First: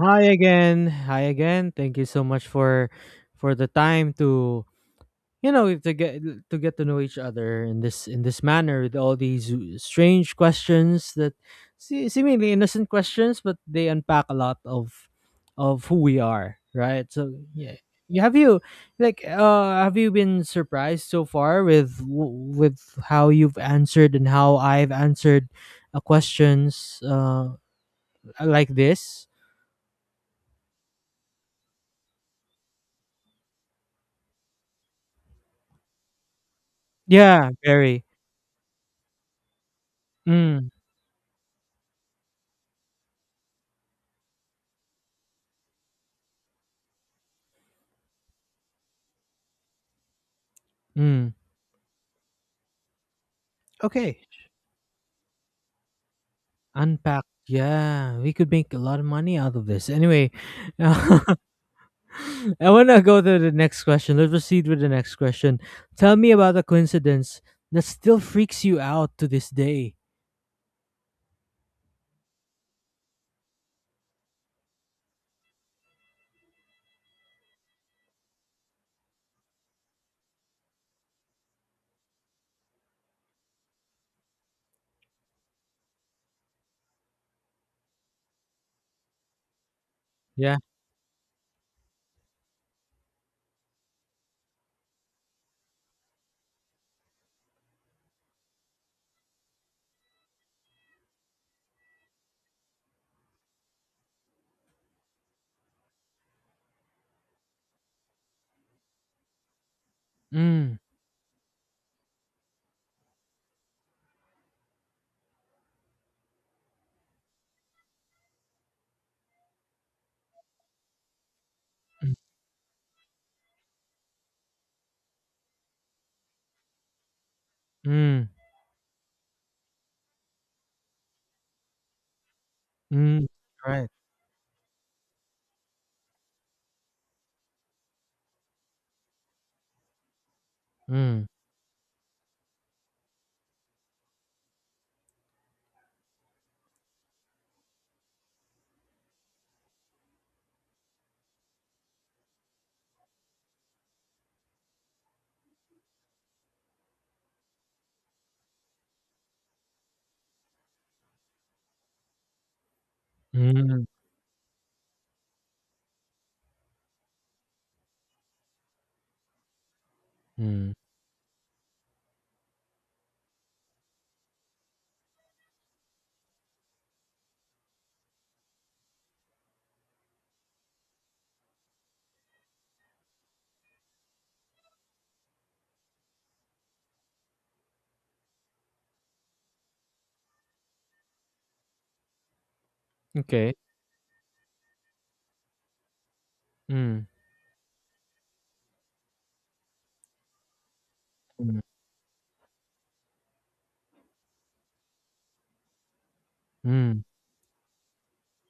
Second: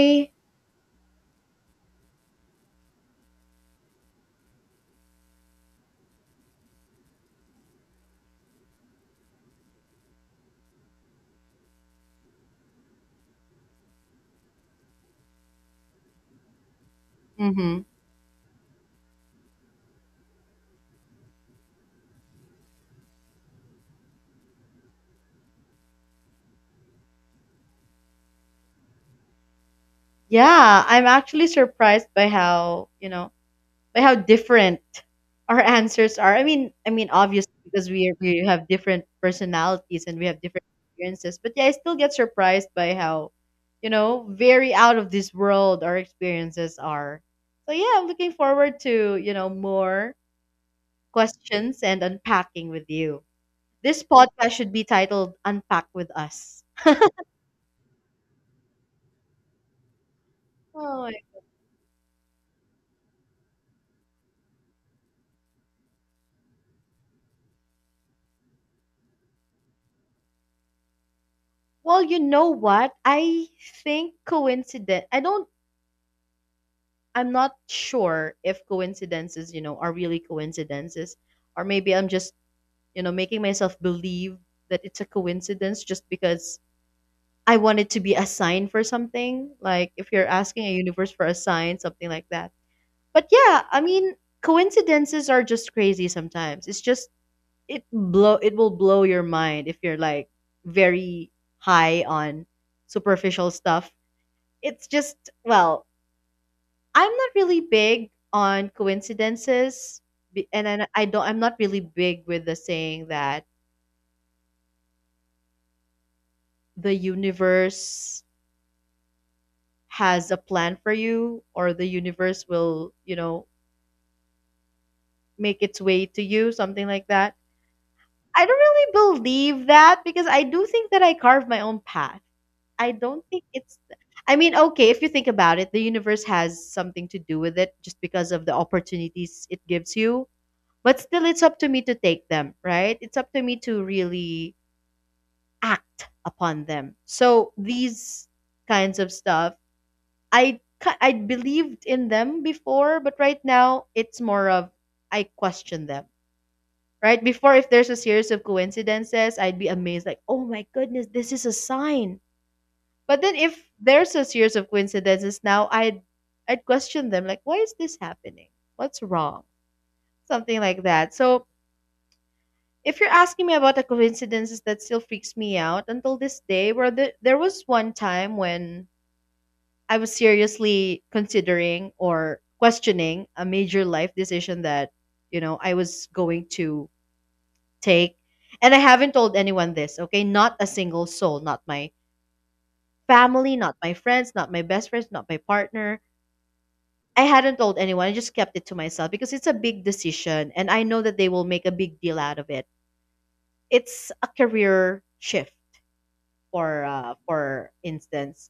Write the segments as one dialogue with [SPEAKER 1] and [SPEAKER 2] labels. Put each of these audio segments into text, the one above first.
[SPEAKER 1] Hi again. Thank you so much for the time to to get to know each other in this manner with all these strange questions that seemingly innocent questions, but they unpack a lot of who we are, right? So
[SPEAKER 2] Mm-hmm.
[SPEAKER 1] yeah. Have you have you been surprised so far with with how you've answered and how I've answered questions like this?
[SPEAKER 2] Yeah, I'm actually surprised by by how different our answers are. I mean
[SPEAKER 1] Yeah,
[SPEAKER 2] obviously because
[SPEAKER 1] very.
[SPEAKER 2] we have different personalities and we have different
[SPEAKER 1] Mm,
[SPEAKER 2] experiences, but yeah, I still get surprised by how, very out of this world our experiences are. So yeah, I'm looking forward to, more
[SPEAKER 1] mm.
[SPEAKER 2] questions and unpacking with you. This
[SPEAKER 1] Okay,
[SPEAKER 2] podcast should be titled Unpack with Us.
[SPEAKER 1] unpack. Yeah, we could make a lot of money out of this. Anyway,
[SPEAKER 2] Oh,
[SPEAKER 1] I want to go to the next question. Let's proceed with the next question. Tell me about a coincidence that still freaks you out to this day.
[SPEAKER 2] well, you know what? I think coincidence. I don't. I'm not sure if coincidences, are really coincidences, or maybe I'm just, making myself believe that it's a coincidence just because I want it to be a sign for something. Like if you're
[SPEAKER 1] Yeah.
[SPEAKER 2] asking a universe for a sign, something like that. But yeah, I mean, coincidences are just crazy sometimes. It's just it will blow your mind if you're like very high on superficial stuff. It's just, well, I'm not really big on coincidences. And
[SPEAKER 1] Mm,
[SPEAKER 2] I don't. I'm not really big with the saying that the universe has a plan for you, or the
[SPEAKER 1] mm,
[SPEAKER 2] universe will, make its way to you, something like that.
[SPEAKER 1] mm,
[SPEAKER 2] I don't really believe that because I do think that I carve my own path. I don't
[SPEAKER 1] mm.
[SPEAKER 2] think it's.
[SPEAKER 1] Right.
[SPEAKER 2] I mean, okay, if you think about it, the universe has something to do with it just because of the opportunities it gives you. But
[SPEAKER 1] Mm,
[SPEAKER 2] still, it's up to me to take them, right? It's up to me to really act upon them. So these kinds of stuff, I believed in them before, but right now it's more of I question them. Right before, if there's a series of coincidences, I'd be amazed, like, oh my goodness, this is a sign. But then, if
[SPEAKER 1] mm,
[SPEAKER 2] there's a series of coincidences now, I'd question them, like, why is this happening? What's wrong? Something
[SPEAKER 1] mm.
[SPEAKER 2] like that. So if you're asking me about the coincidences that still freaks me out until this day, there was one time when I was seriously considering or questioning a major life decision that, I was going to take. And I haven't told anyone this, okay? Not a single soul, not my
[SPEAKER 1] Okay.
[SPEAKER 2] family, not my friends, not my best friends, not my partner.
[SPEAKER 1] Mm,
[SPEAKER 2] I hadn't told anyone. I just kept it to myself because it's a big decision, and I know that they will
[SPEAKER 1] mm,
[SPEAKER 2] make a big deal out of it. It's a career shift
[SPEAKER 1] mm,
[SPEAKER 2] for instance.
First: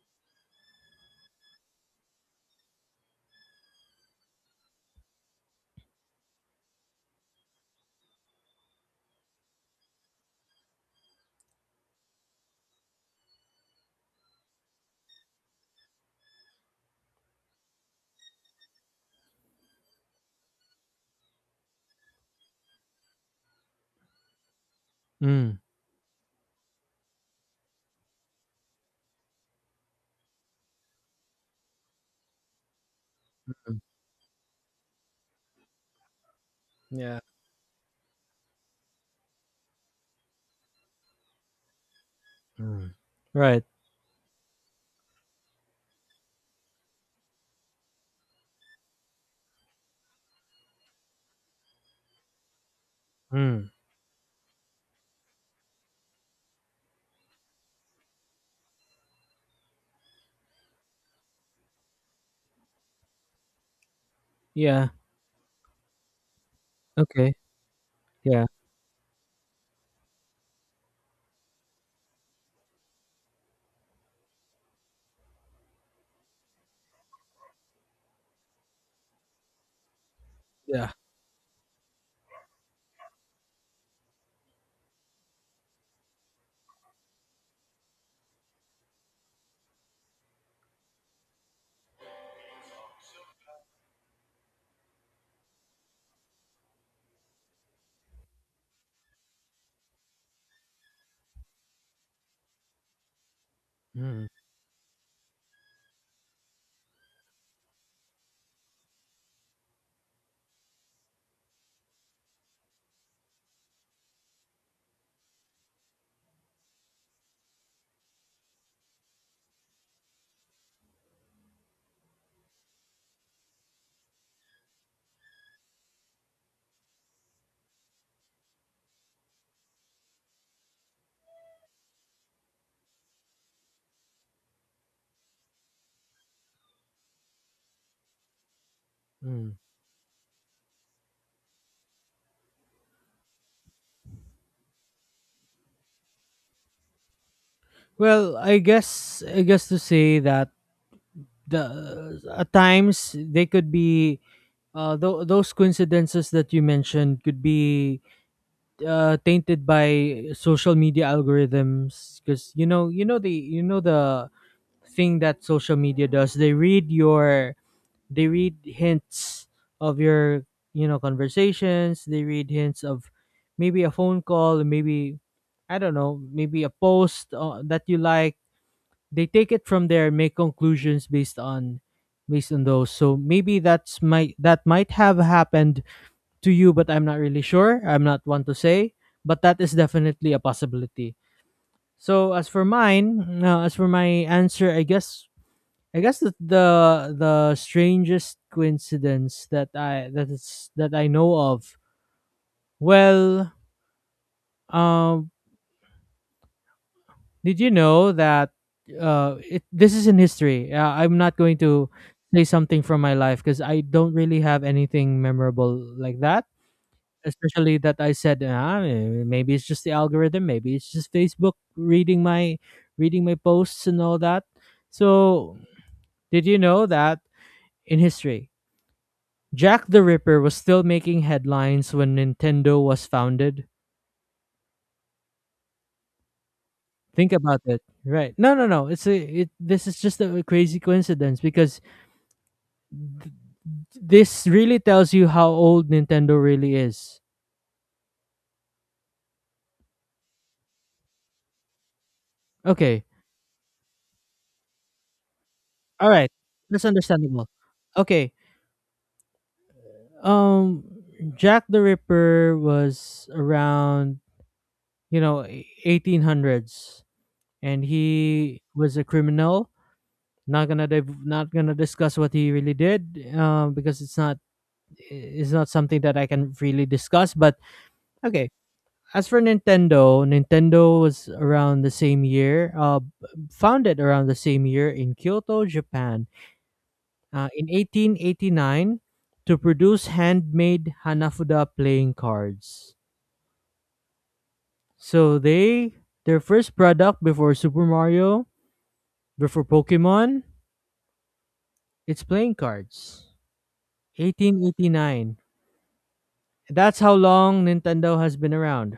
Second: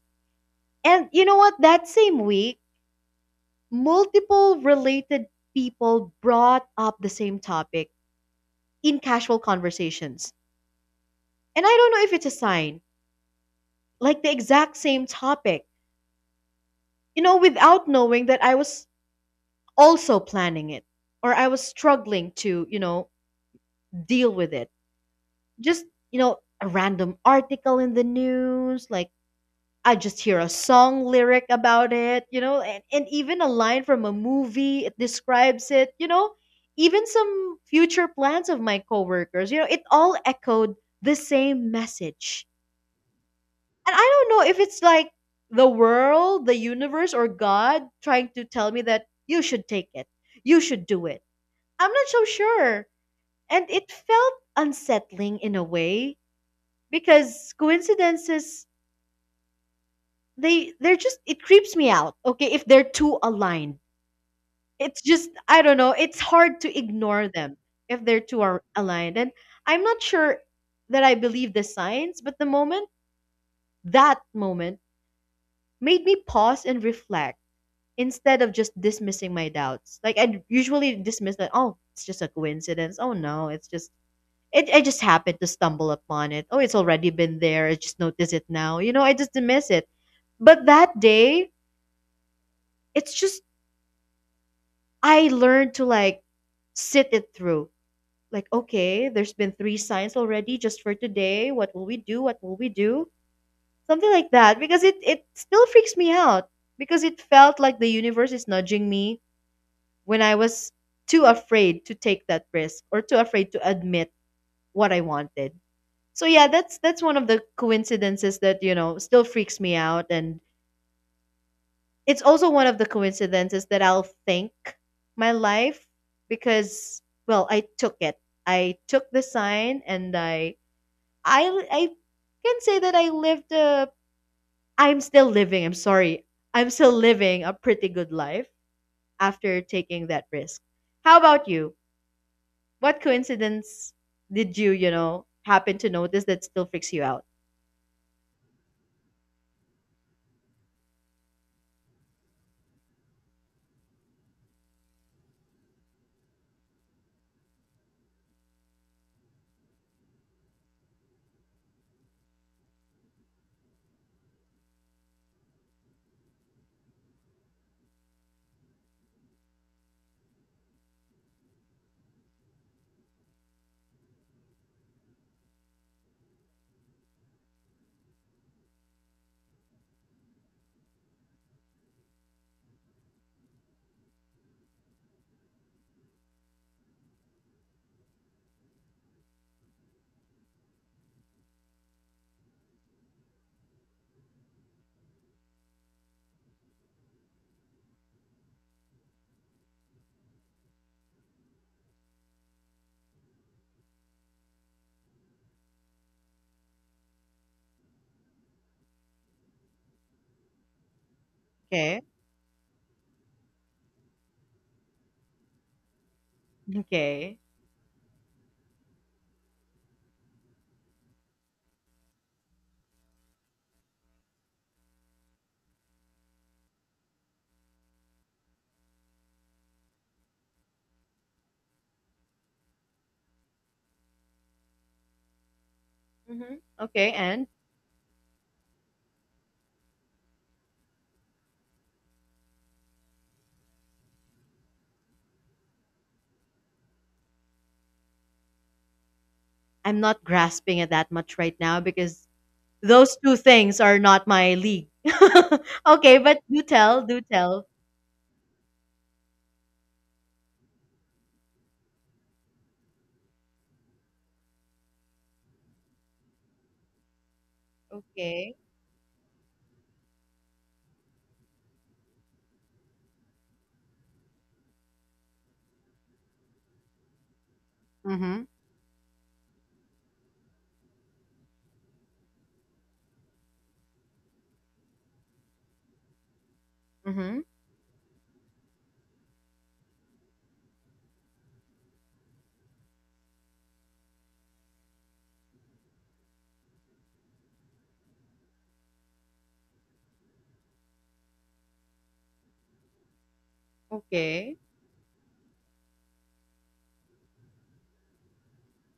[SPEAKER 2] And you know what? That same week, multiple related people brought up the same topic in casual conversations. And I don't know if it's a sign, like the exact same topic, without knowing that I was also planning it or I was struggling to, deal with it.
[SPEAKER 1] mm.
[SPEAKER 2] Just, a random article in the news, like I just hear a song lyric about it, and even a
[SPEAKER 1] Mm.
[SPEAKER 2] line from a movie, it describes it, even
[SPEAKER 1] Yeah.
[SPEAKER 2] some future plans of my coworkers, it all echoed the same message.
[SPEAKER 1] Mm. Right.
[SPEAKER 2] And I don't know if it's like the world, the universe, or God trying to tell me that you should take it, you should do it. I'm not so sure.
[SPEAKER 1] Mm.
[SPEAKER 2] And it felt unsettling in a way, because coincidences, they're just, it creeps me out. Okay, if they're too aligned,
[SPEAKER 1] Yeah.
[SPEAKER 2] it's just, I don't know, it's hard to ignore
[SPEAKER 1] Okay.
[SPEAKER 2] them if they're too
[SPEAKER 1] Yeah.
[SPEAKER 2] aligned. And I'm not sure that I believe the science, but the moment that moment made me pause and reflect instead of just dismissing my doubts, like I
[SPEAKER 1] Yeah.
[SPEAKER 2] usually dismiss that. Oh, it's just a coincidence. Oh no, it's just it. I just happened to stumble upon it. Oh, it's already been there, I just notice it now, I just dismiss it. But that day, it's just, I learned to, like, sit it through. Like, okay, there's been three signs already just for today. What will we do? What will we do? Something
[SPEAKER 1] Mm,
[SPEAKER 2] like that. Because it still freaks me out. Because it felt like the universe is nudging me when I was too afraid to take that risk, or too afraid to admit what I wanted. So yeah, that's one of the coincidences that, still freaks me out, and it's also one of the coincidences that I'll thank my life, because, well, I took it. I took the sign, and I I can say that I lived a. I'm still living, I'm sorry. I'm still living a pretty good life
[SPEAKER 1] mm.
[SPEAKER 2] after taking that risk. How about you? What coincidence did you, happen to notice that still freaks you out?
[SPEAKER 1] Well, I guess to say that the at times they could be those coincidences that you mentioned could be tainted by social media algorithms because you know the thing that social media does. They read your, they read hints of your, you know, conversations. They read hints of maybe a phone call, maybe, I don't know, maybe a post that you like. They take it from there and make conclusions based on, based on those. So maybe that's my, that might have happened to you, but I'm not really sure. I'm not one to say, but that is definitely a possibility. So as for mine, as for my answer, I guess that the strangest coincidence that I that is that I know of, well, um did you know that this is in history? I'm not going to
[SPEAKER 2] Okay.
[SPEAKER 1] say something from my life because I don't really have anything memorable like that.
[SPEAKER 2] Okay.
[SPEAKER 1] Especially that I said, ah, eh, maybe it's just the algorithm, maybe it's just Facebook reading my posts and all that. So, did you know that in history, Jack the Ripper was still making headlines when Nintendo was founded?
[SPEAKER 2] Hmm. Okay,
[SPEAKER 1] Think
[SPEAKER 2] and
[SPEAKER 1] about it. Right. No, no, no. This is just a crazy coincidence because this really tells you how old Nintendo really is.
[SPEAKER 2] I'm not grasping at that much right now, because
[SPEAKER 1] Okay.
[SPEAKER 2] those two things are not my league.
[SPEAKER 1] All
[SPEAKER 2] Okay,
[SPEAKER 1] right.
[SPEAKER 2] but do
[SPEAKER 1] That's
[SPEAKER 2] tell, do
[SPEAKER 1] understandable.
[SPEAKER 2] tell.
[SPEAKER 1] Okay. Um Jack the Ripper was around, you know, 1800s, and
[SPEAKER 2] Okay.
[SPEAKER 1] he was a criminal. Not going to not going to discuss what he really did, because it's not, it's not something that I can really discuss, but
[SPEAKER 2] Mm-hmm.
[SPEAKER 1] okay. As for Nintendo, Nintendo was around the same year, founded around the same year in Kyoto, Japan,
[SPEAKER 2] Mm-hmm.
[SPEAKER 1] in 1889, to produce handmade Hanafuda playing cards. So they, their first product before Super Mario, before Pokemon, it's playing cards.
[SPEAKER 2] Okay.
[SPEAKER 1] 1889. That's how long Nintendo has been around.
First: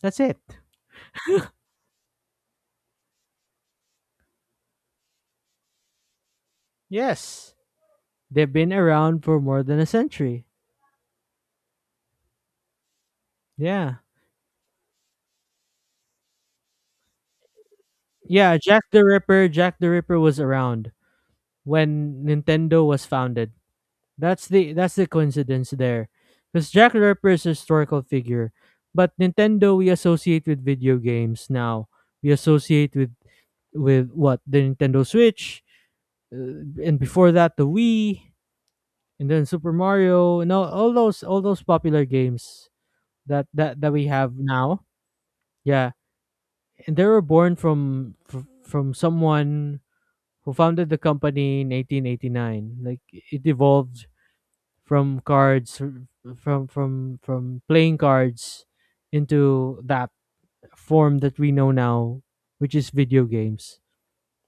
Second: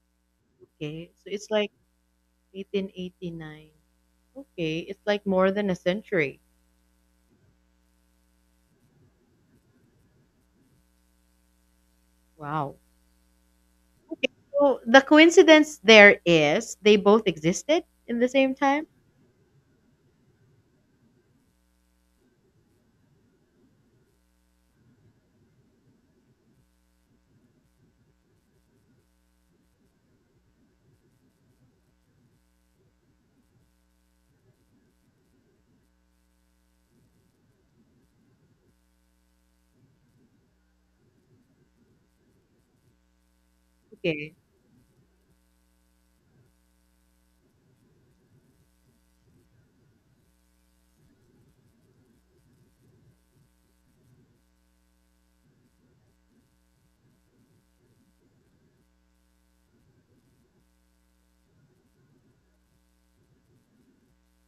[SPEAKER 1] That's it.
[SPEAKER 2] Okay. So it's like 1889. Okay. It's like more than a century.
[SPEAKER 1] Yes. They've been around for more than a century.
[SPEAKER 2] Wow.
[SPEAKER 1] Yeah.
[SPEAKER 2] Okay. So the coincidence there is they both existed in the same
[SPEAKER 1] Yeah,
[SPEAKER 2] time.
[SPEAKER 1] Jack the Ripper was around when Nintendo was founded. That's the coincidence there. Because Jack the Ripper is a historical figure. But Nintendo, we associate with video games now. We associate with what? The Nintendo Switch, uh, and before that the Wii, and then Super Mario, and all those all those popular games that, that we
[SPEAKER 2] Okay.
[SPEAKER 1] have now. Yeah. And they were born from from someone who founded the company in 1889? Like, it evolved from cards, from playing cards, into that form that we know now, which is video games.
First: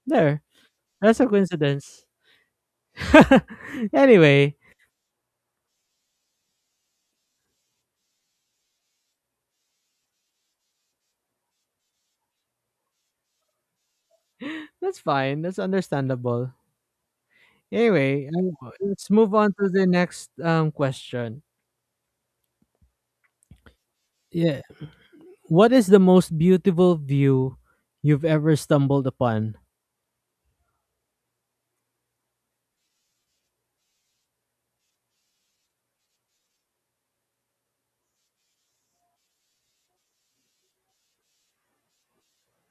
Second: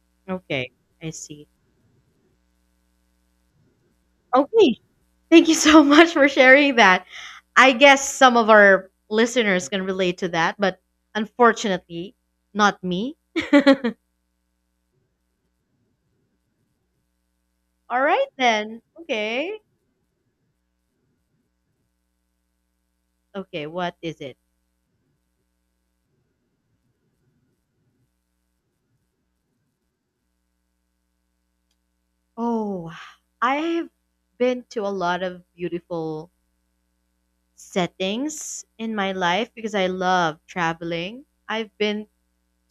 [SPEAKER 1] There,
[SPEAKER 2] Okay. I
[SPEAKER 1] that's a
[SPEAKER 2] see.
[SPEAKER 1] coincidence. Anyway,
[SPEAKER 2] Okay. Thank you so much for sharing that. I guess some of our listeners can relate to that, but unfortunately, not me.
[SPEAKER 1] that's fine. That's understandable.
[SPEAKER 2] All right
[SPEAKER 1] Anyway,
[SPEAKER 2] then.
[SPEAKER 1] let's move on
[SPEAKER 2] Okay.
[SPEAKER 1] to the next question.
[SPEAKER 2] Okay, what is it?
[SPEAKER 1] Yeah, what is the most beautiful view you've ever stumbled upon?
[SPEAKER 2] Oh, I've been to a lot of beautiful settings in my life, because I love traveling. I've been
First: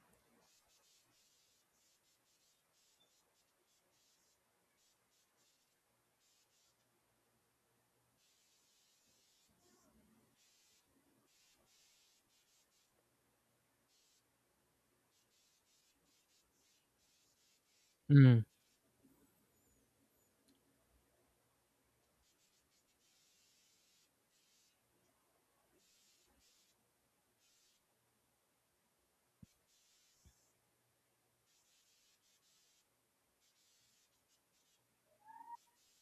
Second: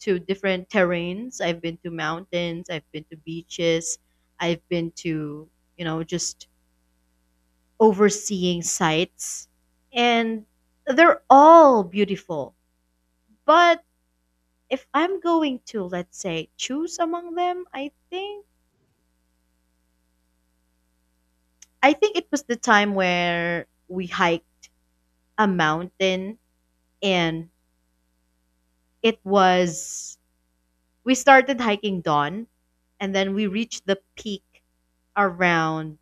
[SPEAKER 2] to different terrains. I've been to mountains, I've been to beaches, I've been to, just overseeing sites. And they're all beautiful. But if I'm going to, let's say, choose among them, I
[SPEAKER 1] Mm.
[SPEAKER 2] think it was the time where we hiked a mountain. And it was we started hiking dawn, and then we reached the peak around,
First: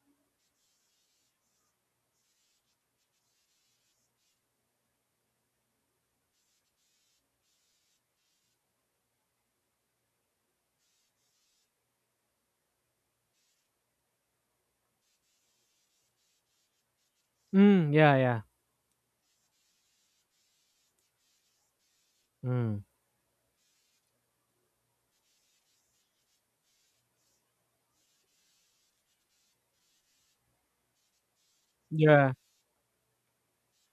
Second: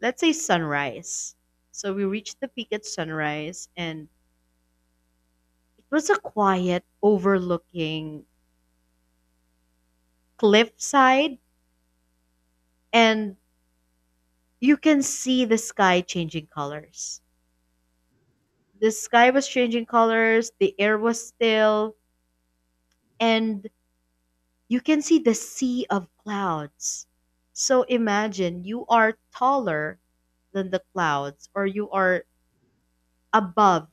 [SPEAKER 2] let's say, sunrise. So we reached the peak at sunrise, and it was a quiet overlooking cliffside, and you can see the sky changing colors.
[SPEAKER 1] Mm, yeah, yeah.
[SPEAKER 2] The sky was changing colors, the air was still,
[SPEAKER 1] Mm.
[SPEAKER 2] and you can see the sea of clouds. So imagine you are taller than the clouds, or you are
[SPEAKER 1] Yeah.
[SPEAKER 2] above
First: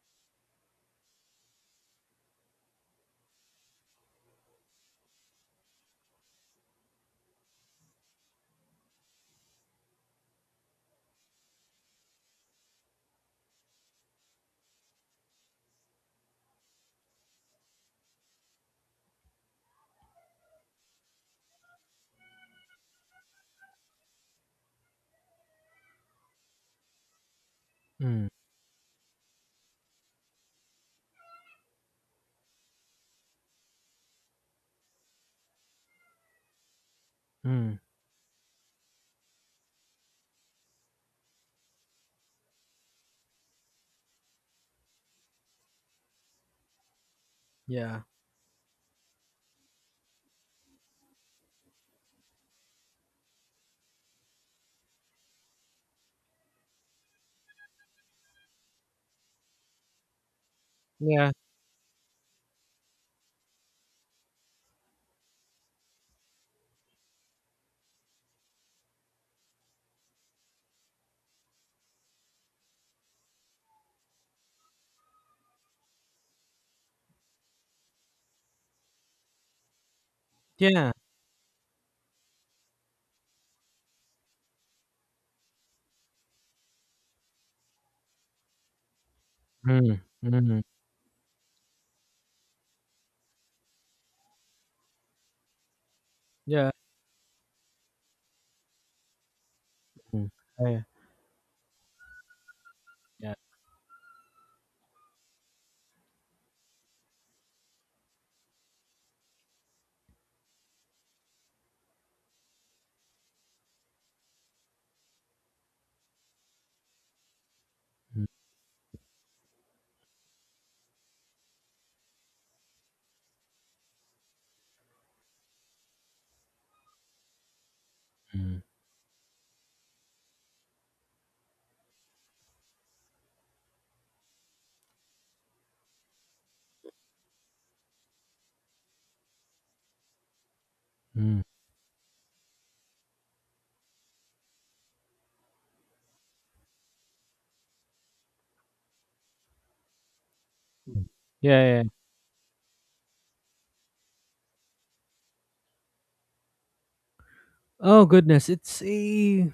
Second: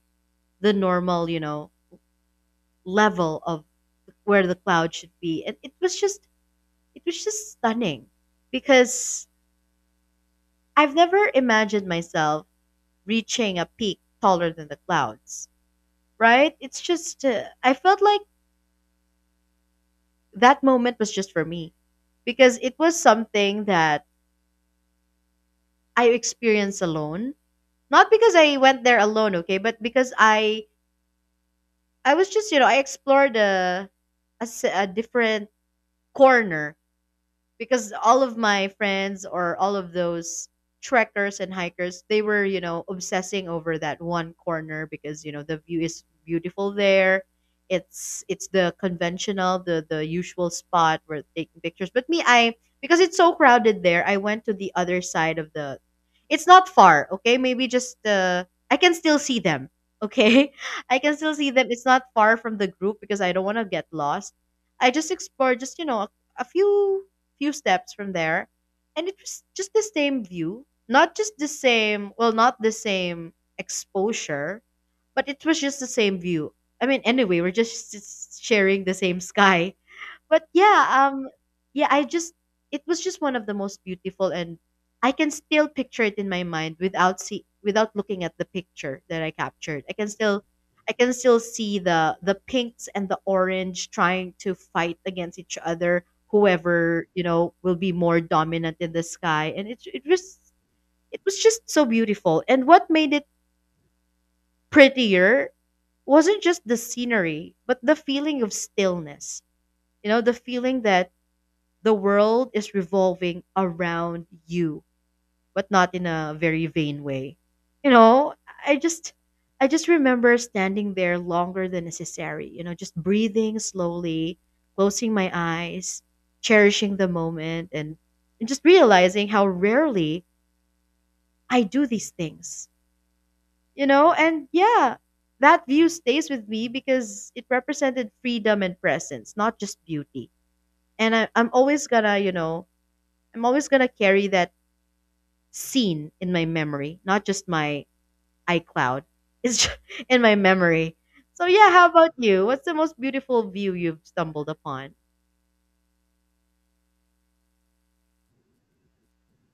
[SPEAKER 2] the normal, level of where the cloud should be. And it was just stunning, because I've never imagined myself reaching a peak taller than the clouds, right? It's just, I felt like that moment was just for me, because it was something that I experienced alone. Not
[SPEAKER 1] Mm,
[SPEAKER 2] because I went there alone, okay, but because I was just, I explored a different corner,
[SPEAKER 1] mm,
[SPEAKER 2] because all of my friends or all of those trekkers and hikers, they were, obsessing over that one corner because, the view is beautiful there.
[SPEAKER 1] yeah.
[SPEAKER 2] It's the conventional, the usual spot where taking pictures, but me, I. Because it's so crowded there, I went to the other side of the. It's not far, okay, maybe just, I can still see them. Okay, I can
[SPEAKER 1] Yeah,
[SPEAKER 2] still see them. It's not far from the group, because I don't want to get lost. I just explored just, a few steps from there, and it was just the same view, not just the same, well, not the same exposure, but it was just the same view. I mean, anyway, we're just sharing the same sky, but yeah,
[SPEAKER 1] yeah.
[SPEAKER 2] um, yeah, I just, it was just one of the most beautiful, and I can still picture it in my mind without see without looking at the picture that I captured. I
[SPEAKER 1] Mm,
[SPEAKER 2] can still
[SPEAKER 1] mhm.
[SPEAKER 2] I can still see the pinks and the orange trying to fight against each other.
[SPEAKER 1] Yeah.
[SPEAKER 2] Whoever, will be more dominant in the sky, and it it
[SPEAKER 1] Mm.
[SPEAKER 2] was
[SPEAKER 1] Yeah,
[SPEAKER 2] it was just so beautiful. And what made it
[SPEAKER 1] yeah.
[SPEAKER 2] prettier wasn't just the scenery, but the feeling of stillness. You know, the feeling that the world is revolving around you, but not in a very vain way. You
[SPEAKER 1] Mm,
[SPEAKER 2] know, I just I just remember standing there longer than necessary, just breathing slowly, closing my eyes, cherishing the moment, and
[SPEAKER 1] mm,
[SPEAKER 2] just realizing how rarely I do these things. You know, and yeah, that view stays with me because it represented freedom and presence, not just beauty. And I,
[SPEAKER 1] mm.
[SPEAKER 2] I'm always gonna, you know, I'm always gonna carry that scene in my memory, not just my iCloud. It's just in my memory. So yeah,
[SPEAKER 1] Yeah, yeah.
[SPEAKER 2] how about you? What's the most beautiful view you've stumbled upon?
[SPEAKER 1] Oh goodness, it's a,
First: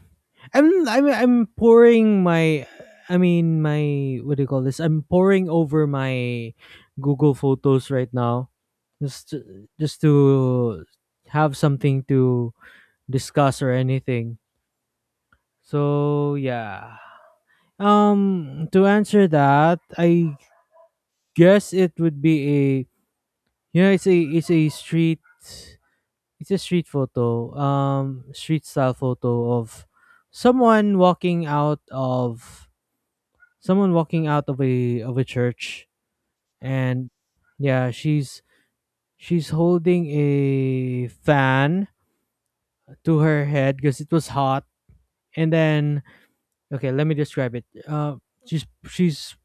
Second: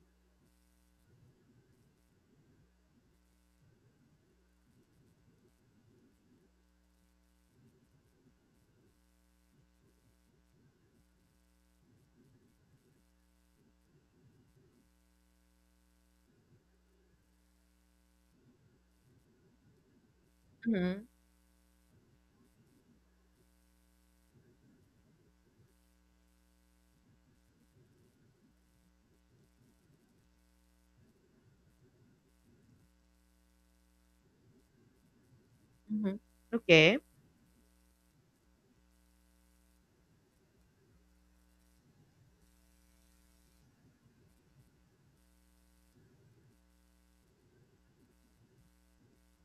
[SPEAKER 1] I'm pouring my, I mean my, what do you call this? I'm pouring over my Google Photos right now just to have something to discuss or anything. So, yeah. To answer that, I
[SPEAKER 2] Hmm.
[SPEAKER 1] guess it would be a, you know, it's a, it's a street photo, street style photo of someone walking out of, someone walking out of a, of a church,
[SPEAKER 2] Hmm. Okay,
[SPEAKER 1] and yeah, she's holding a fan to her head because it was hot. And then, okay, let me describe it. She's,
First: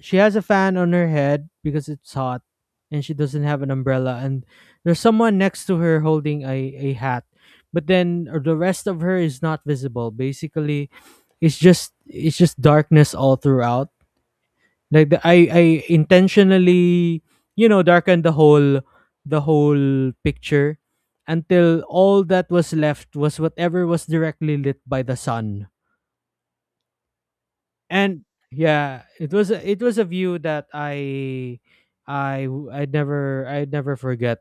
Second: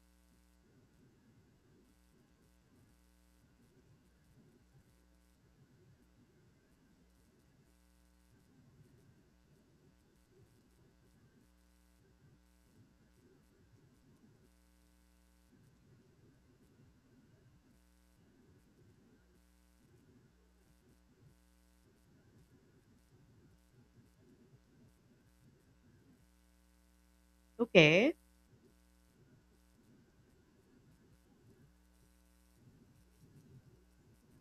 [SPEAKER 1] she has a fan on her head because it's hot, and she doesn't have an umbrella, and there's someone next to her holding a hat. But then, the rest of her is not visible basically. It's just, it's just darkness all throughout. Like the, i i intentionally, you know, darkened the whole picture until all that was left was whatever was directly lit by the sun.
[SPEAKER 2] okay,
[SPEAKER 1] And yeah, it was a view that I'd never forget.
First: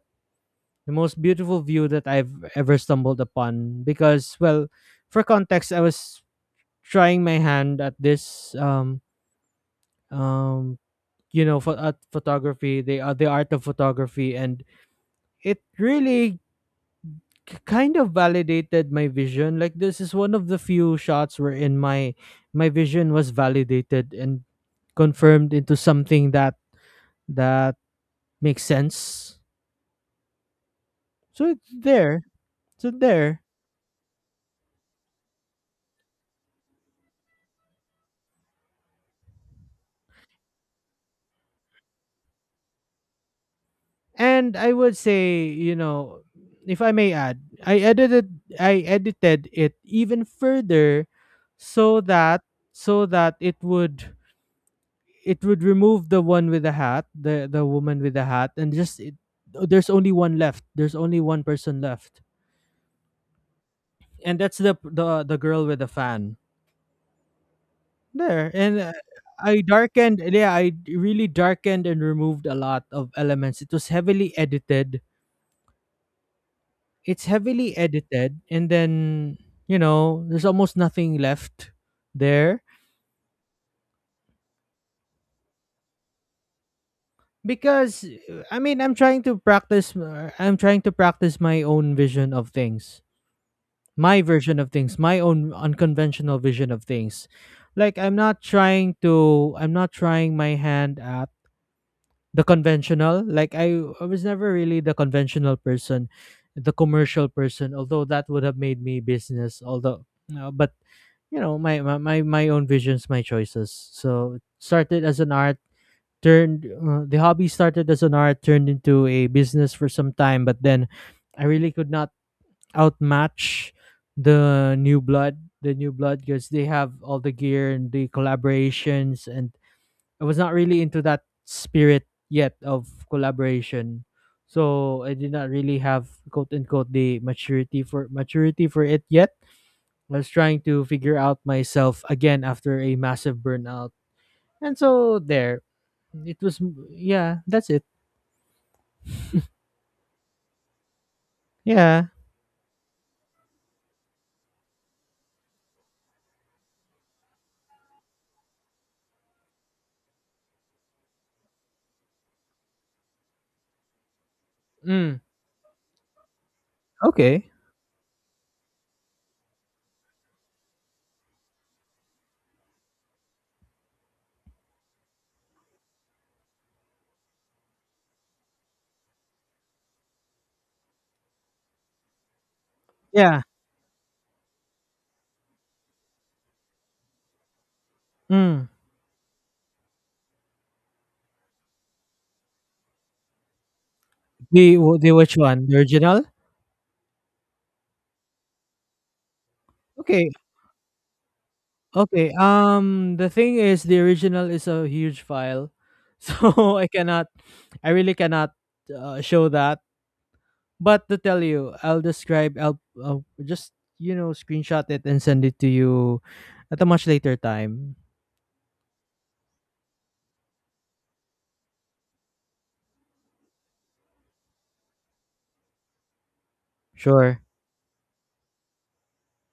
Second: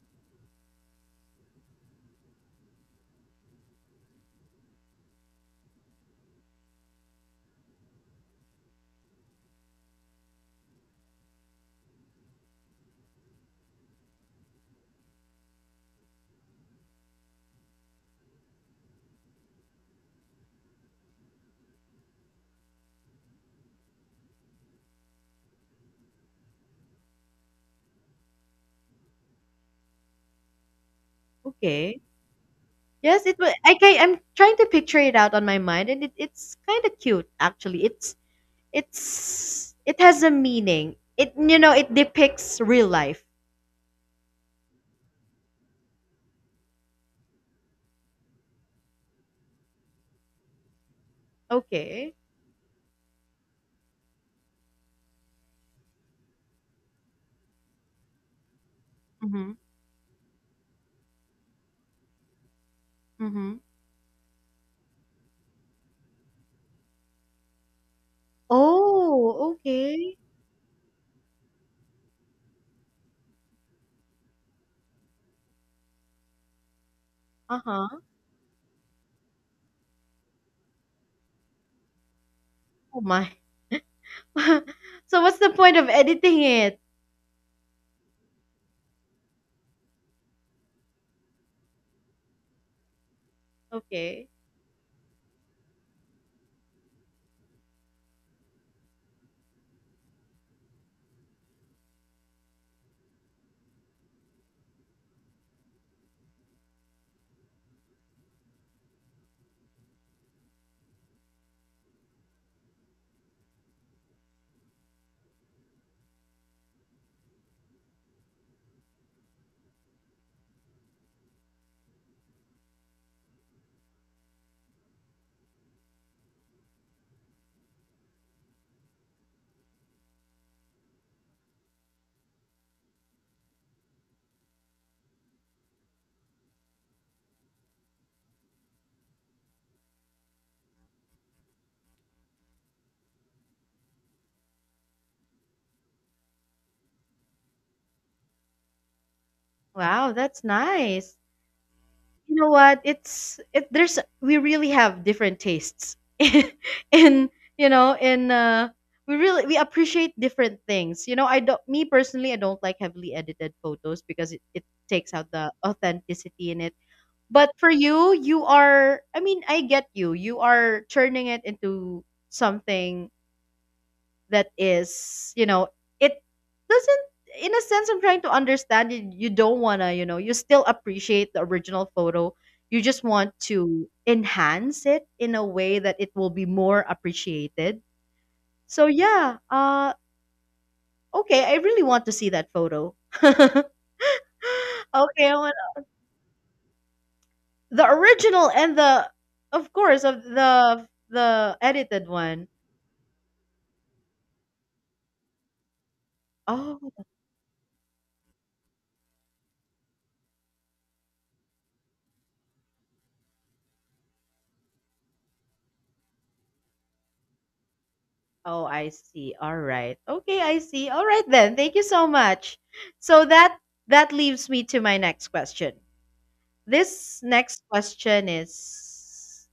[SPEAKER 1] The most beautiful view that I've ever stumbled upon, because well, for context, I was trying my hand at this, um you know, for at photography, the art of photography. And it really kind of validated my vision. Like, this is one of the few shots wherein my, my vision was validated and confirmed into something that, that makes sense. So it's
[SPEAKER 2] okay.
[SPEAKER 1] there. So
[SPEAKER 2] Yes, it
[SPEAKER 1] there.
[SPEAKER 2] was. Okay, I'm trying to picture it out on my mind, and it's kind of cute actually. It has a meaning. It you know it depicts real life.
[SPEAKER 1] And I would say, you know, if I may add, I edited, I edited it even further, so
[SPEAKER 2] Okay.
[SPEAKER 1] that, so that it would, it would remove the one with the hat, the woman with the hat, and just it,
[SPEAKER 2] Mm-hmm.
[SPEAKER 1] there's only one left. There's only one person left.
[SPEAKER 2] Mm-hmm.
[SPEAKER 1] And that's the, the girl with the fan. There. And
[SPEAKER 2] Oh,
[SPEAKER 1] I
[SPEAKER 2] okay.
[SPEAKER 1] darkened, yeah, I really darkened and removed a lot of elements. It was heavily edited. It's heavily
[SPEAKER 2] Uh-huh.
[SPEAKER 1] edited. And then, you know, there's almost nothing left there.
[SPEAKER 2] Oh my. So what's the point of editing it?
[SPEAKER 1] Because I mean, I'm trying to practice, I'm trying to practice my own vision of things. My
[SPEAKER 2] Okay.
[SPEAKER 1] version of things, my own unconventional vision of things. Like, I'm not trying to, I'm not trying my hand at the conventional. Like, I was never really the conventional person, the commercial person, although that would have made me business, although no. But you know, my, my own visions, my choices. So it started as an art turned, the hobby started as an art turned into a business for some time. But then I really could not outmatch the new blood, because they have all the gear and the collaborations. And I was not really into that spirit yet of collaboration. So I did not really have, quote unquote, the maturity for, maturity for it yet. I was trying to figure out myself again after a massive burnout. And so there. It was, yeah, that's it.
[SPEAKER 2] Wow, that's nice.
[SPEAKER 1] Yeah.
[SPEAKER 2] You know what? It's it there's we really have different tastes. in in we really we appreciate different things. You know, I don't me personally I don't like heavily edited photos because it takes
[SPEAKER 1] Mm.
[SPEAKER 2] out the authenticity in it. But
[SPEAKER 1] Okay.
[SPEAKER 2] for you, I get you. You are turning it into something that is, you know, it doesn't in a sense I'm trying to understand you. You don't want to, you still appreciate the original photo. You just want
[SPEAKER 1] Yeah.
[SPEAKER 2] to enhance it in a way that it will be more appreciated.
[SPEAKER 1] Mm.
[SPEAKER 2] So yeah, okay, I really want to see that photo. Okay,
[SPEAKER 1] The,
[SPEAKER 2] I
[SPEAKER 1] the which
[SPEAKER 2] want
[SPEAKER 1] one? The original?
[SPEAKER 2] the original and the of course of
[SPEAKER 1] Okay.
[SPEAKER 2] the the edited
[SPEAKER 1] Okay,
[SPEAKER 2] one.
[SPEAKER 1] the thing is, the original is a huge file. So I
[SPEAKER 2] Oh,
[SPEAKER 1] cannot, I really cannot, show that. But to tell you, I will just, you know, screenshot it and send it to you at a much later time.
[SPEAKER 2] Oh, I see. All right. Okay, I see. All right then. Thank you so much. So that that leaves me to my next question. This
[SPEAKER 1] Sure.
[SPEAKER 2] next question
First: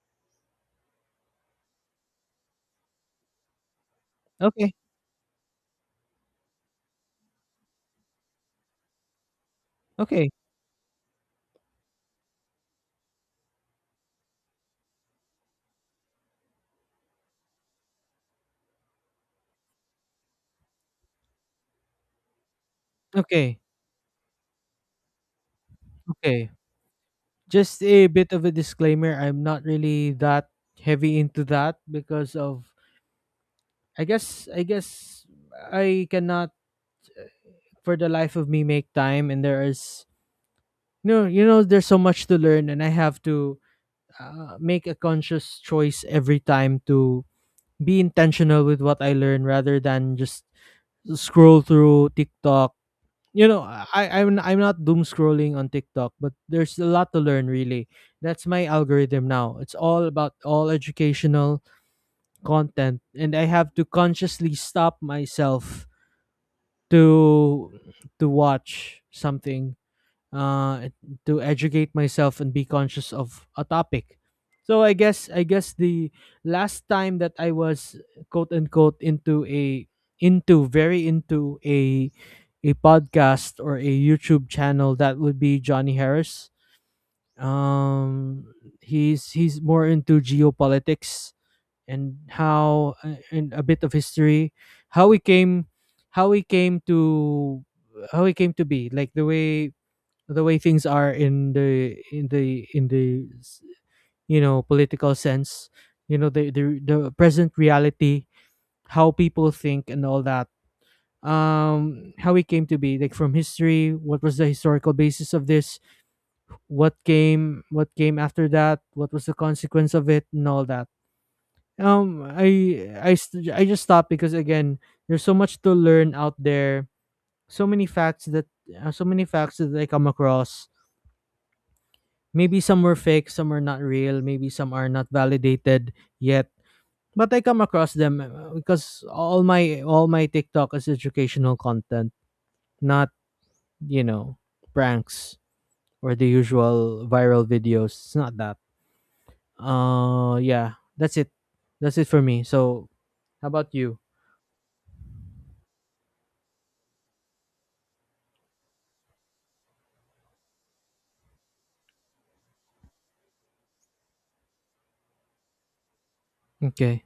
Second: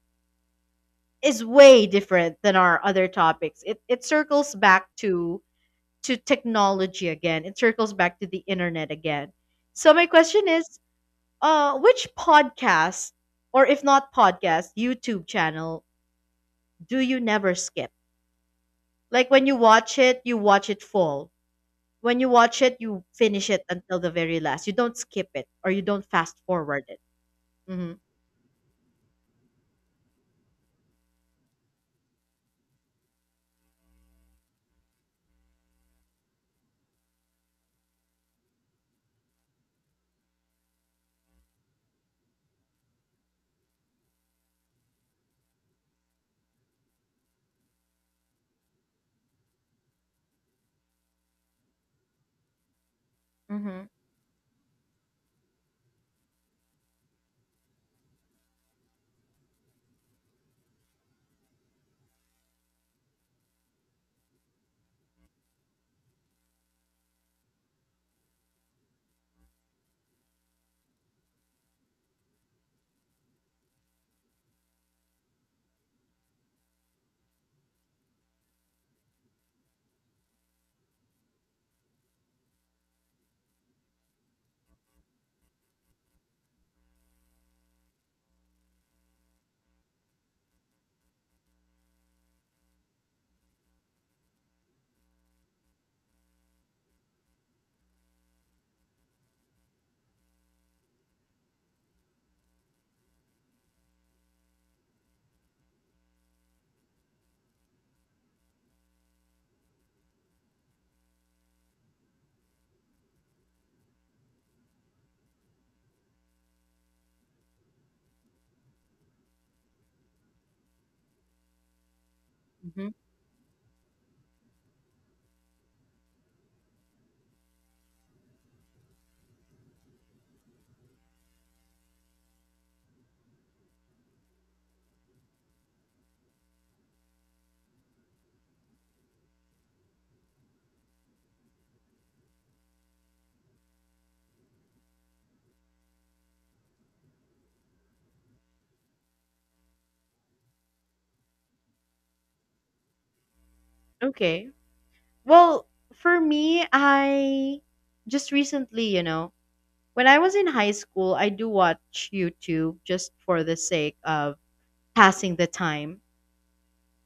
[SPEAKER 2] is way different than our other topics. It circles
[SPEAKER 1] Okay.
[SPEAKER 2] back to technology again. It circles back to the internet again. So my
[SPEAKER 1] Okay.
[SPEAKER 2] question is, which podcast or if not podcast, YouTube channel do you never skip? Like when you watch it full. When you watch it, you finish
[SPEAKER 1] Okay.
[SPEAKER 2] it until the very last. You don't skip it or you don't fast
[SPEAKER 1] Okay.
[SPEAKER 2] forward it.
[SPEAKER 1] Just
[SPEAKER 2] Mhm.
[SPEAKER 1] a bit of a disclaimer, I'm not really that heavy into that because of, I guess I cannot for the life of me make time. And there is, no, you know, there's so much to learn, and I have to, make a conscious choice every time to be intentional with what I learn, rather than just scroll through TikTok. You know,
[SPEAKER 2] Mhm.
[SPEAKER 1] I'm not doom scrolling on TikTok, but there's a lot to learn really. That's my algorithm now. It's all about, all educational content, and I have to consciously stop myself to to watch something, uh, to educate myself and be conscious of a topic. So I guess the last time that I was, quote unquote, into a, into a podcast or a YouTube channel, that would be Johnny Harris. Um, he's more into geopolitics and how, and a bit of history, how we came, how we came to how we came to be, like the way, the way things are in the, in the you know, political sense. You know, the, the present reality, how people think and all that. How it came to be, like from history, what was the historical basis of this, what came, what came after that, what was the consequence of it and all that.
[SPEAKER 2] Mhm.
[SPEAKER 1] I just stopped because, again, there's so much to learn out there. So many facts that, I come across. Maybe some were fake, some are not real, maybe some are not validated yet. But I come across them because all my TikTok is educational content, not, you know, pranks or the usual viral videos. It's not that. Yeah, that's it. That's it for me. So, how about you?
[SPEAKER 2] Okay. Well, for me, I just recently, you know, when I was in high school, I do watch YouTube just for the sake of passing the time.
[SPEAKER 1] Okay.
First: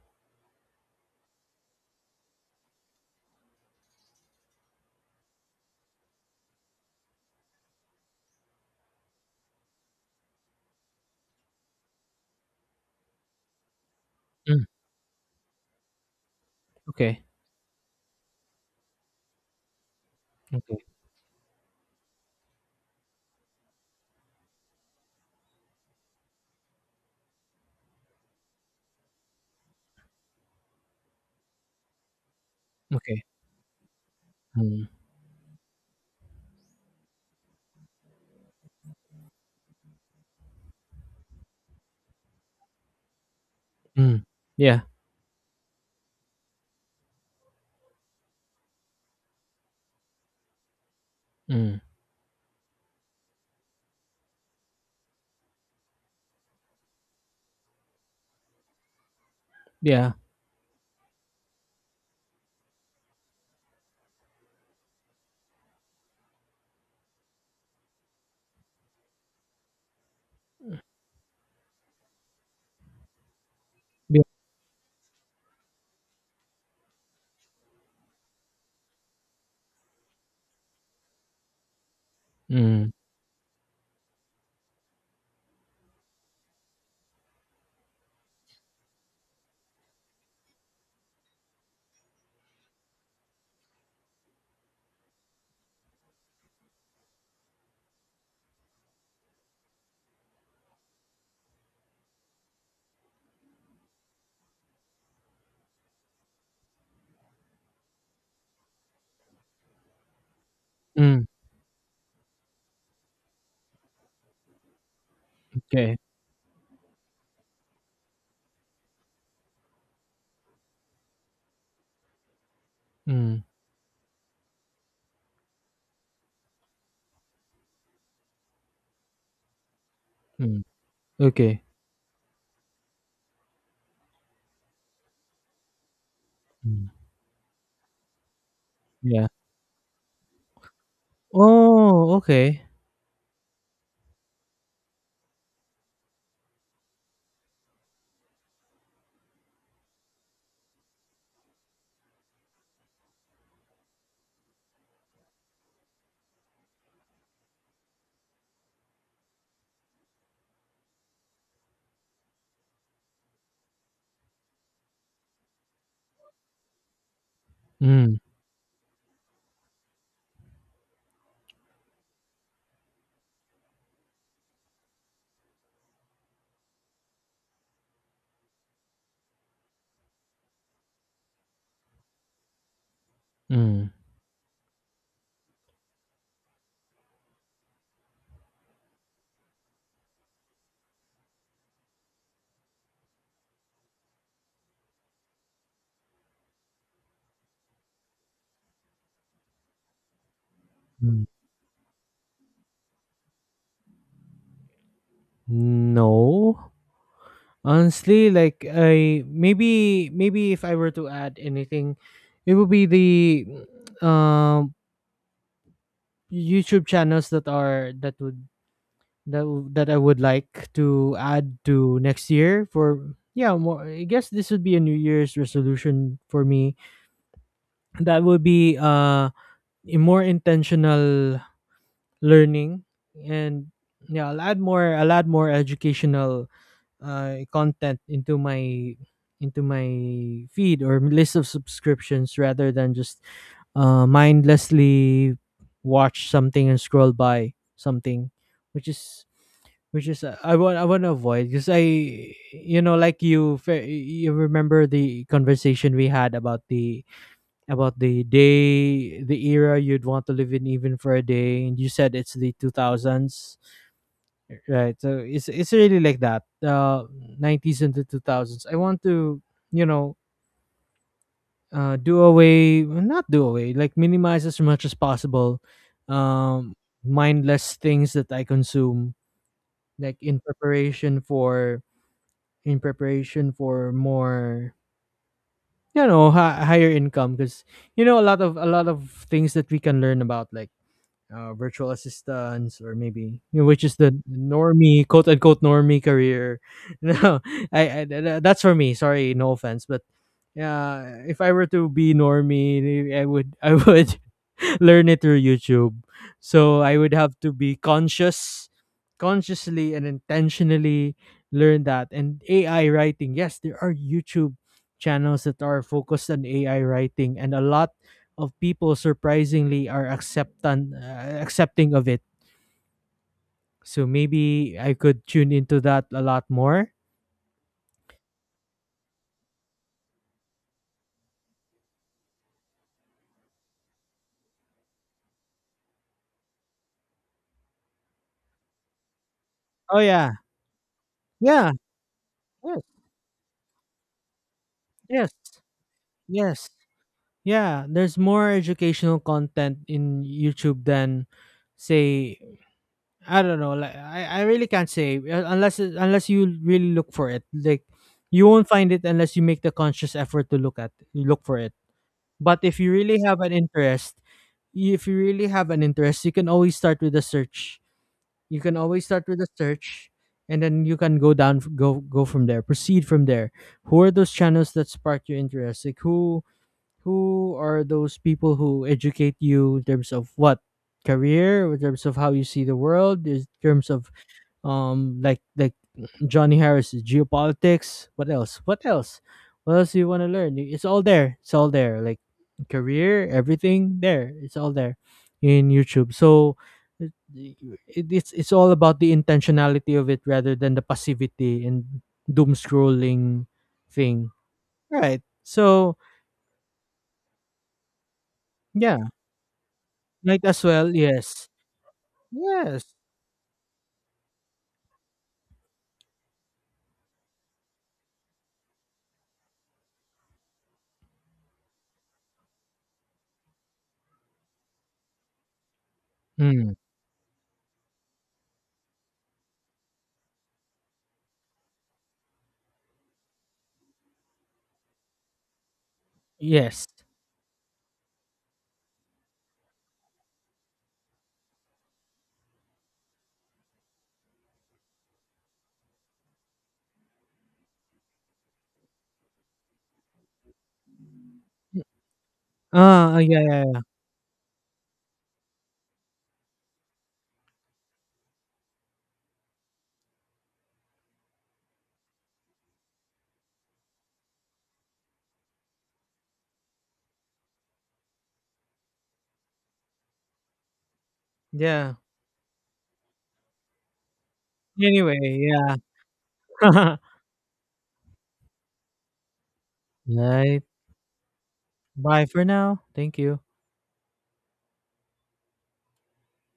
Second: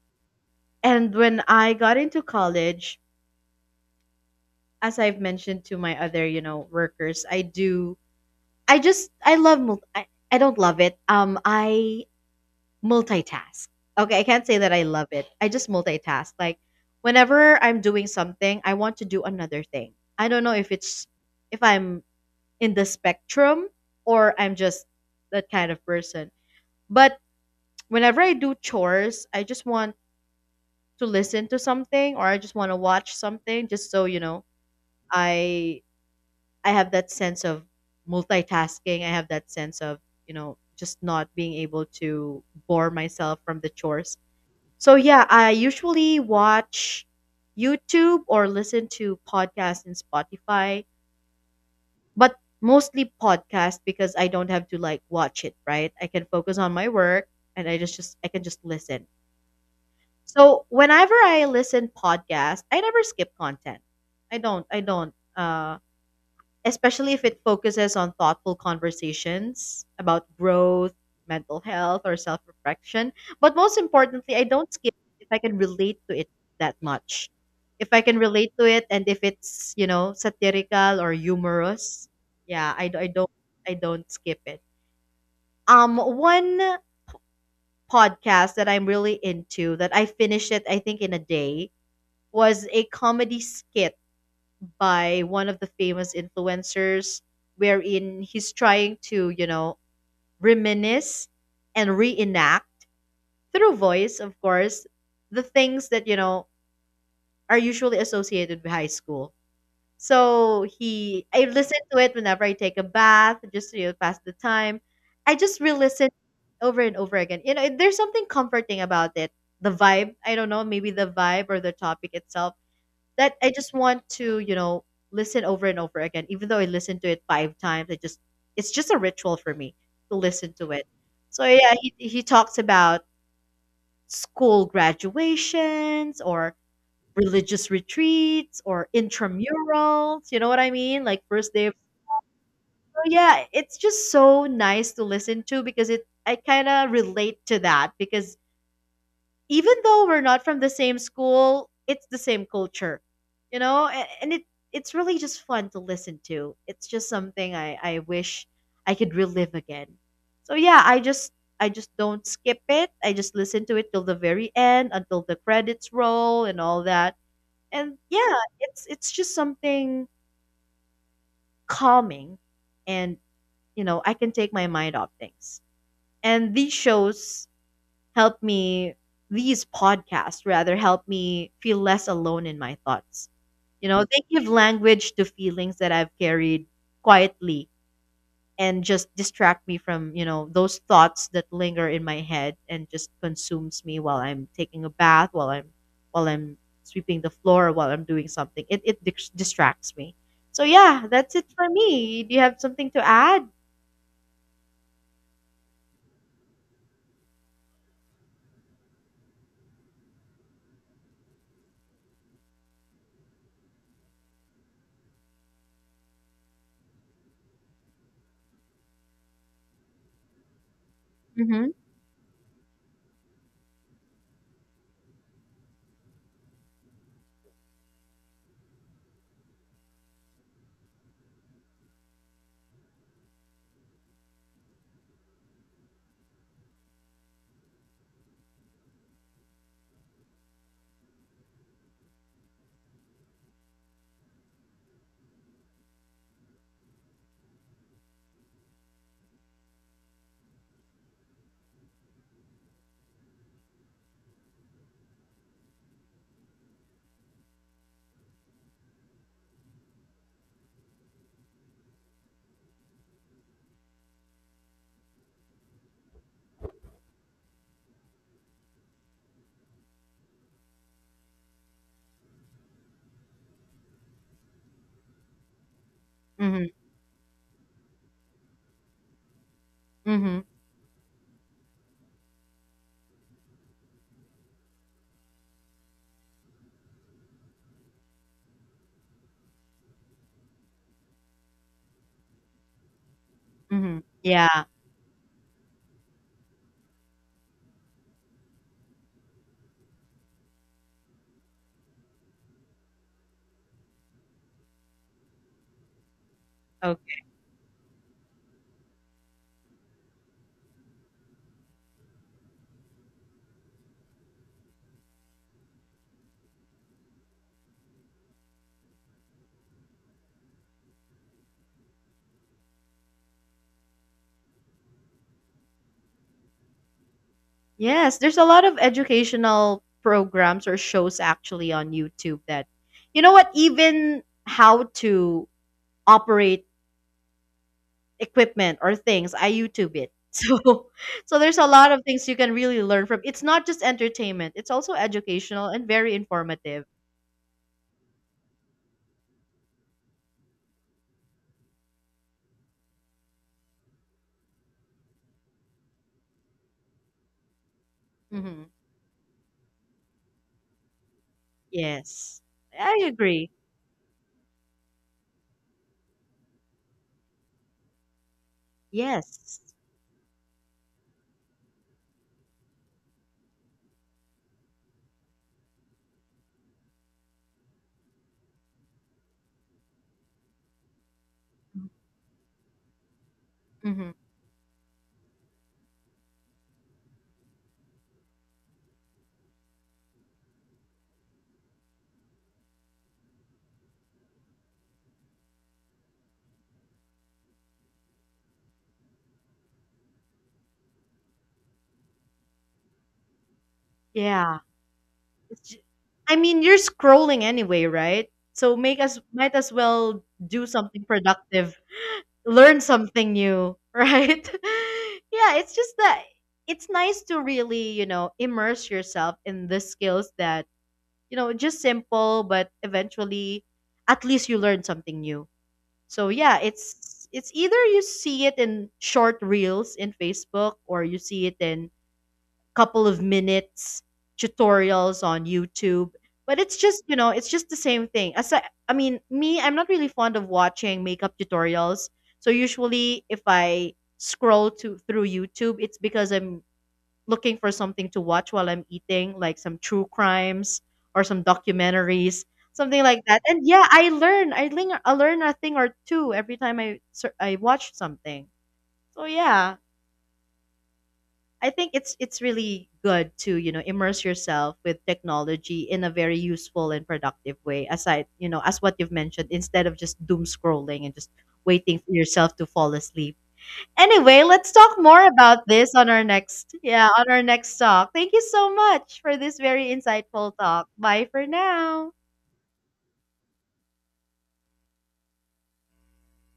[SPEAKER 2] And when I got into college, as I've mentioned to my other, you know, workers, I do I just I love mul- I don't love it. I multitask. Okay, I can't say
[SPEAKER 1] Mm,
[SPEAKER 2] that I love it. I just multitask. Like
[SPEAKER 1] okay.
[SPEAKER 2] whenever I'm doing something, I want to do another thing. I don't know if
[SPEAKER 1] Okay.
[SPEAKER 2] it's if I'm in the spectrum or I'm just that kind of person. But whenever I do chores, I just want to listen to something or I just want to watch
[SPEAKER 1] Okay.
[SPEAKER 2] something just so, you know,
[SPEAKER 1] Mm,
[SPEAKER 2] I I have that sense of multitasking. I have that sense of, you know, just not being able to bore myself from the chores.
[SPEAKER 1] mm, yeah.
[SPEAKER 2] So yeah, I usually watch YouTube or listen to podcasts in Spotify,
[SPEAKER 1] Mm,
[SPEAKER 2] but mostly podcasts because I don't have to like watch it, right? I can focus on my work and I can just listen.
[SPEAKER 1] yeah.
[SPEAKER 2] So whenever I listen podcast, I never skip content. I don't, especially if it focuses on thoughtful conversations about growth, mental health, or self reflection. But most
[SPEAKER 1] Yeah.
[SPEAKER 2] importantly, I don't skip if I can relate to it that much. If I can relate to it and if it's, you know, satirical or humorous, yeah,
[SPEAKER 1] Mm,
[SPEAKER 2] I don't skip it. One podcast that I'm really into that I finished it I think in a day was a comedy skit by one of the famous influencers wherein he's trying to, you know, reminisce and reenact through voice, of course, the things that, you know, are usually associated with high school. So he
[SPEAKER 1] mm,
[SPEAKER 2] I listen to it whenever I take a bath, just to, you know, pass the time. I just
[SPEAKER 1] okay.
[SPEAKER 2] re-listen over and over again. You know, there's something comforting about it. The vibe, I don't know, maybe the vibe or the topic itself that
[SPEAKER 1] Mm,
[SPEAKER 2] I just want to, you know, listen over and over again. Even though I listened to it five times, I just it's just a ritual for me to listen
[SPEAKER 1] mm,
[SPEAKER 2] to it. So
[SPEAKER 1] okay.
[SPEAKER 2] yeah, he talks about school graduations or
[SPEAKER 1] Mm,
[SPEAKER 2] religious retreats or
[SPEAKER 1] yeah.
[SPEAKER 2] intramurals. You know what I mean? Like first day of
[SPEAKER 1] Oh, okay.
[SPEAKER 2] so yeah, it's just so nice to listen to because it I kind of relate to that because even though we're not from the same school, it's the same culture, you know, and it it's really just fun to listen to. It's just something I wish I could relive again. So yeah, I just don't skip it. I just listen to it till the very end until the credits roll and all that. And
[SPEAKER 1] Mm,
[SPEAKER 2] yeah, it's just something calming and you know, I can take my mind off things. And these shows help me these podcasts rather help me feel less alone in my thoughts. You
[SPEAKER 1] mm,
[SPEAKER 2] know, they give language to feelings that I've carried quietly and just distract me from, you know, those thoughts that linger in my head and just consumes me while I'm taking a bath, while I'm sweeping the floor, while I'm doing something. It distracts me. So yeah,
[SPEAKER 1] mm.
[SPEAKER 2] that's it for me. Do you have something to add?
[SPEAKER 1] No. Honestly, like I maybe if I were to add anything, it would be the um YouTube channels that are that would that I would like to add
[SPEAKER 2] Mhm.
[SPEAKER 1] to next year for yeah, more, I guess this would be a New Year's resolution for me. That would be a more intentional learning and yeah, I'll add more educational content into my feed or list of subscriptions rather than just mindlessly watch something and scroll by something which is which is I want to avoid because I you know like you remember the conversation we had about the day, the era you'd want to live in even for a day, and you said it's the 2000s, right? So it's really like that 90s and the 2000s. I want to, you know, do away, well, not do away, like minimize as much as possible
[SPEAKER 2] Mhm.
[SPEAKER 1] um mindless things that I consume, like
[SPEAKER 2] Mhm.
[SPEAKER 1] in preparation for more, you know, higher income. Because you know a lot of things that we can learn about, like virtual assistants, or maybe, you know, which is
[SPEAKER 2] Mhm.
[SPEAKER 1] the
[SPEAKER 2] Yeah.
[SPEAKER 1] normie, quote unquote, normie career no, that's for me, sorry, no offense, but yeah, if I were to be normie, I would I would learn it through YouTube. So I would
[SPEAKER 2] Okay.
[SPEAKER 1] have to be conscious, consciously and intentionally learn that. And AI writing, yes, there are YouTube channels that are focused on AI writing, and a lot of people surprisingly are acceptant accepting of it. So maybe I could tune into that a lot more.
[SPEAKER 2] Yes, there's a lot of educational programs or shows actually on YouTube that, you know what, even how to operate equipment or things, I YouTube
[SPEAKER 1] Oh
[SPEAKER 2] it.
[SPEAKER 1] yeah,
[SPEAKER 2] So, so there's a
[SPEAKER 1] yeah,
[SPEAKER 2] lot of things you can
[SPEAKER 1] yes,
[SPEAKER 2] really learn from. It's not just entertainment, it's also
[SPEAKER 1] yes,
[SPEAKER 2] educational and very
[SPEAKER 1] yes,
[SPEAKER 2] informative.
[SPEAKER 1] yeah. There's more educational content in YouTube than, say, I don't know. Like I really can't say unless you really look for it. Like you won't
[SPEAKER 2] Hmm.
[SPEAKER 1] find it unless you make the conscious effort to look at look for it.
[SPEAKER 2] Yes,
[SPEAKER 1] But if you
[SPEAKER 2] I
[SPEAKER 1] really have
[SPEAKER 2] agree.
[SPEAKER 1] an interest, if you really have an interest, you can always start with a search. You can always start with a
[SPEAKER 2] Yes.
[SPEAKER 1] search, and then you can go down, go from there, proceed from there. Who are those channels that spark your interest? Like who are those people who educate you in terms of what career, in terms of how you see the world, in terms of
[SPEAKER 2] Hmm.
[SPEAKER 1] like Johnny Harris, geopolitics. What else, what else, what else do you want to learn? It's all there, it's all there, like career, everything there, it's all there in YouTube. So it, it's all about the intentionality of it rather than the passivity and doom scrolling thing,
[SPEAKER 2] Yeah.
[SPEAKER 1] right?
[SPEAKER 2] It's ju-
[SPEAKER 1] So
[SPEAKER 2] I mean, you're scrolling anyway, right? So
[SPEAKER 1] yeah,
[SPEAKER 2] make us might as well
[SPEAKER 1] night as
[SPEAKER 2] do
[SPEAKER 1] well,
[SPEAKER 2] something
[SPEAKER 1] yes,
[SPEAKER 2] productive. Learn
[SPEAKER 1] yes,
[SPEAKER 2] something new, right? Yeah, it's just that it's nice to really, you know, immerse yourself in the skills that, you know, just simple, but eventually at least you learn something new. So yeah,
[SPEAKER 1] mm,
[SPEAKER 2] it's either you see it in short reels in Facebook or you see it in couple of minutes tutorials on YouTube. But it's
[SPEAKER 1] yes,
[SPEAKER 2] just, you know, it's just the same thing. I mean, me, I'm not really fond of watching makeup tutorials. So usually if I scroll to through YouTube, it's because I'm looking for something to watch while I'm eating, like some true crimes or some documentaries, something
[SPEAKER 1] ah
[SPEAKER 2] like that.
[SPEAKER 1] yeah
[SPEAKER 2] And
[SPEAKER 1] yeah
[SPEAKER 2] yeah, I learn a thing or two every time I watch something. So yeah. I think it's really good to you know immerse yourself with technology in a very useful and productive way. Aside, you know, as what you've mentioned, instead of just doom scrolling and just
[SPEAKER 1] yeah.
[SPEAKER 2] waiting for yourself to fall asleep. Anyway, let's
[SPEAKER 1] Yeah,
[SPEAKER 2] talk
[SPEAKER 1] anyway,
[SPEAKER 2] more about this
[SPEAKER 1] yeah.
[SPEAKER 2] on our next yeah on our next talk. Thank you so much for this very insightful
[SPEAKER 1] Right.
[SPEAKER 2] talk. Bye for now.
[SPEAKER 1] Bye for now. Thank you.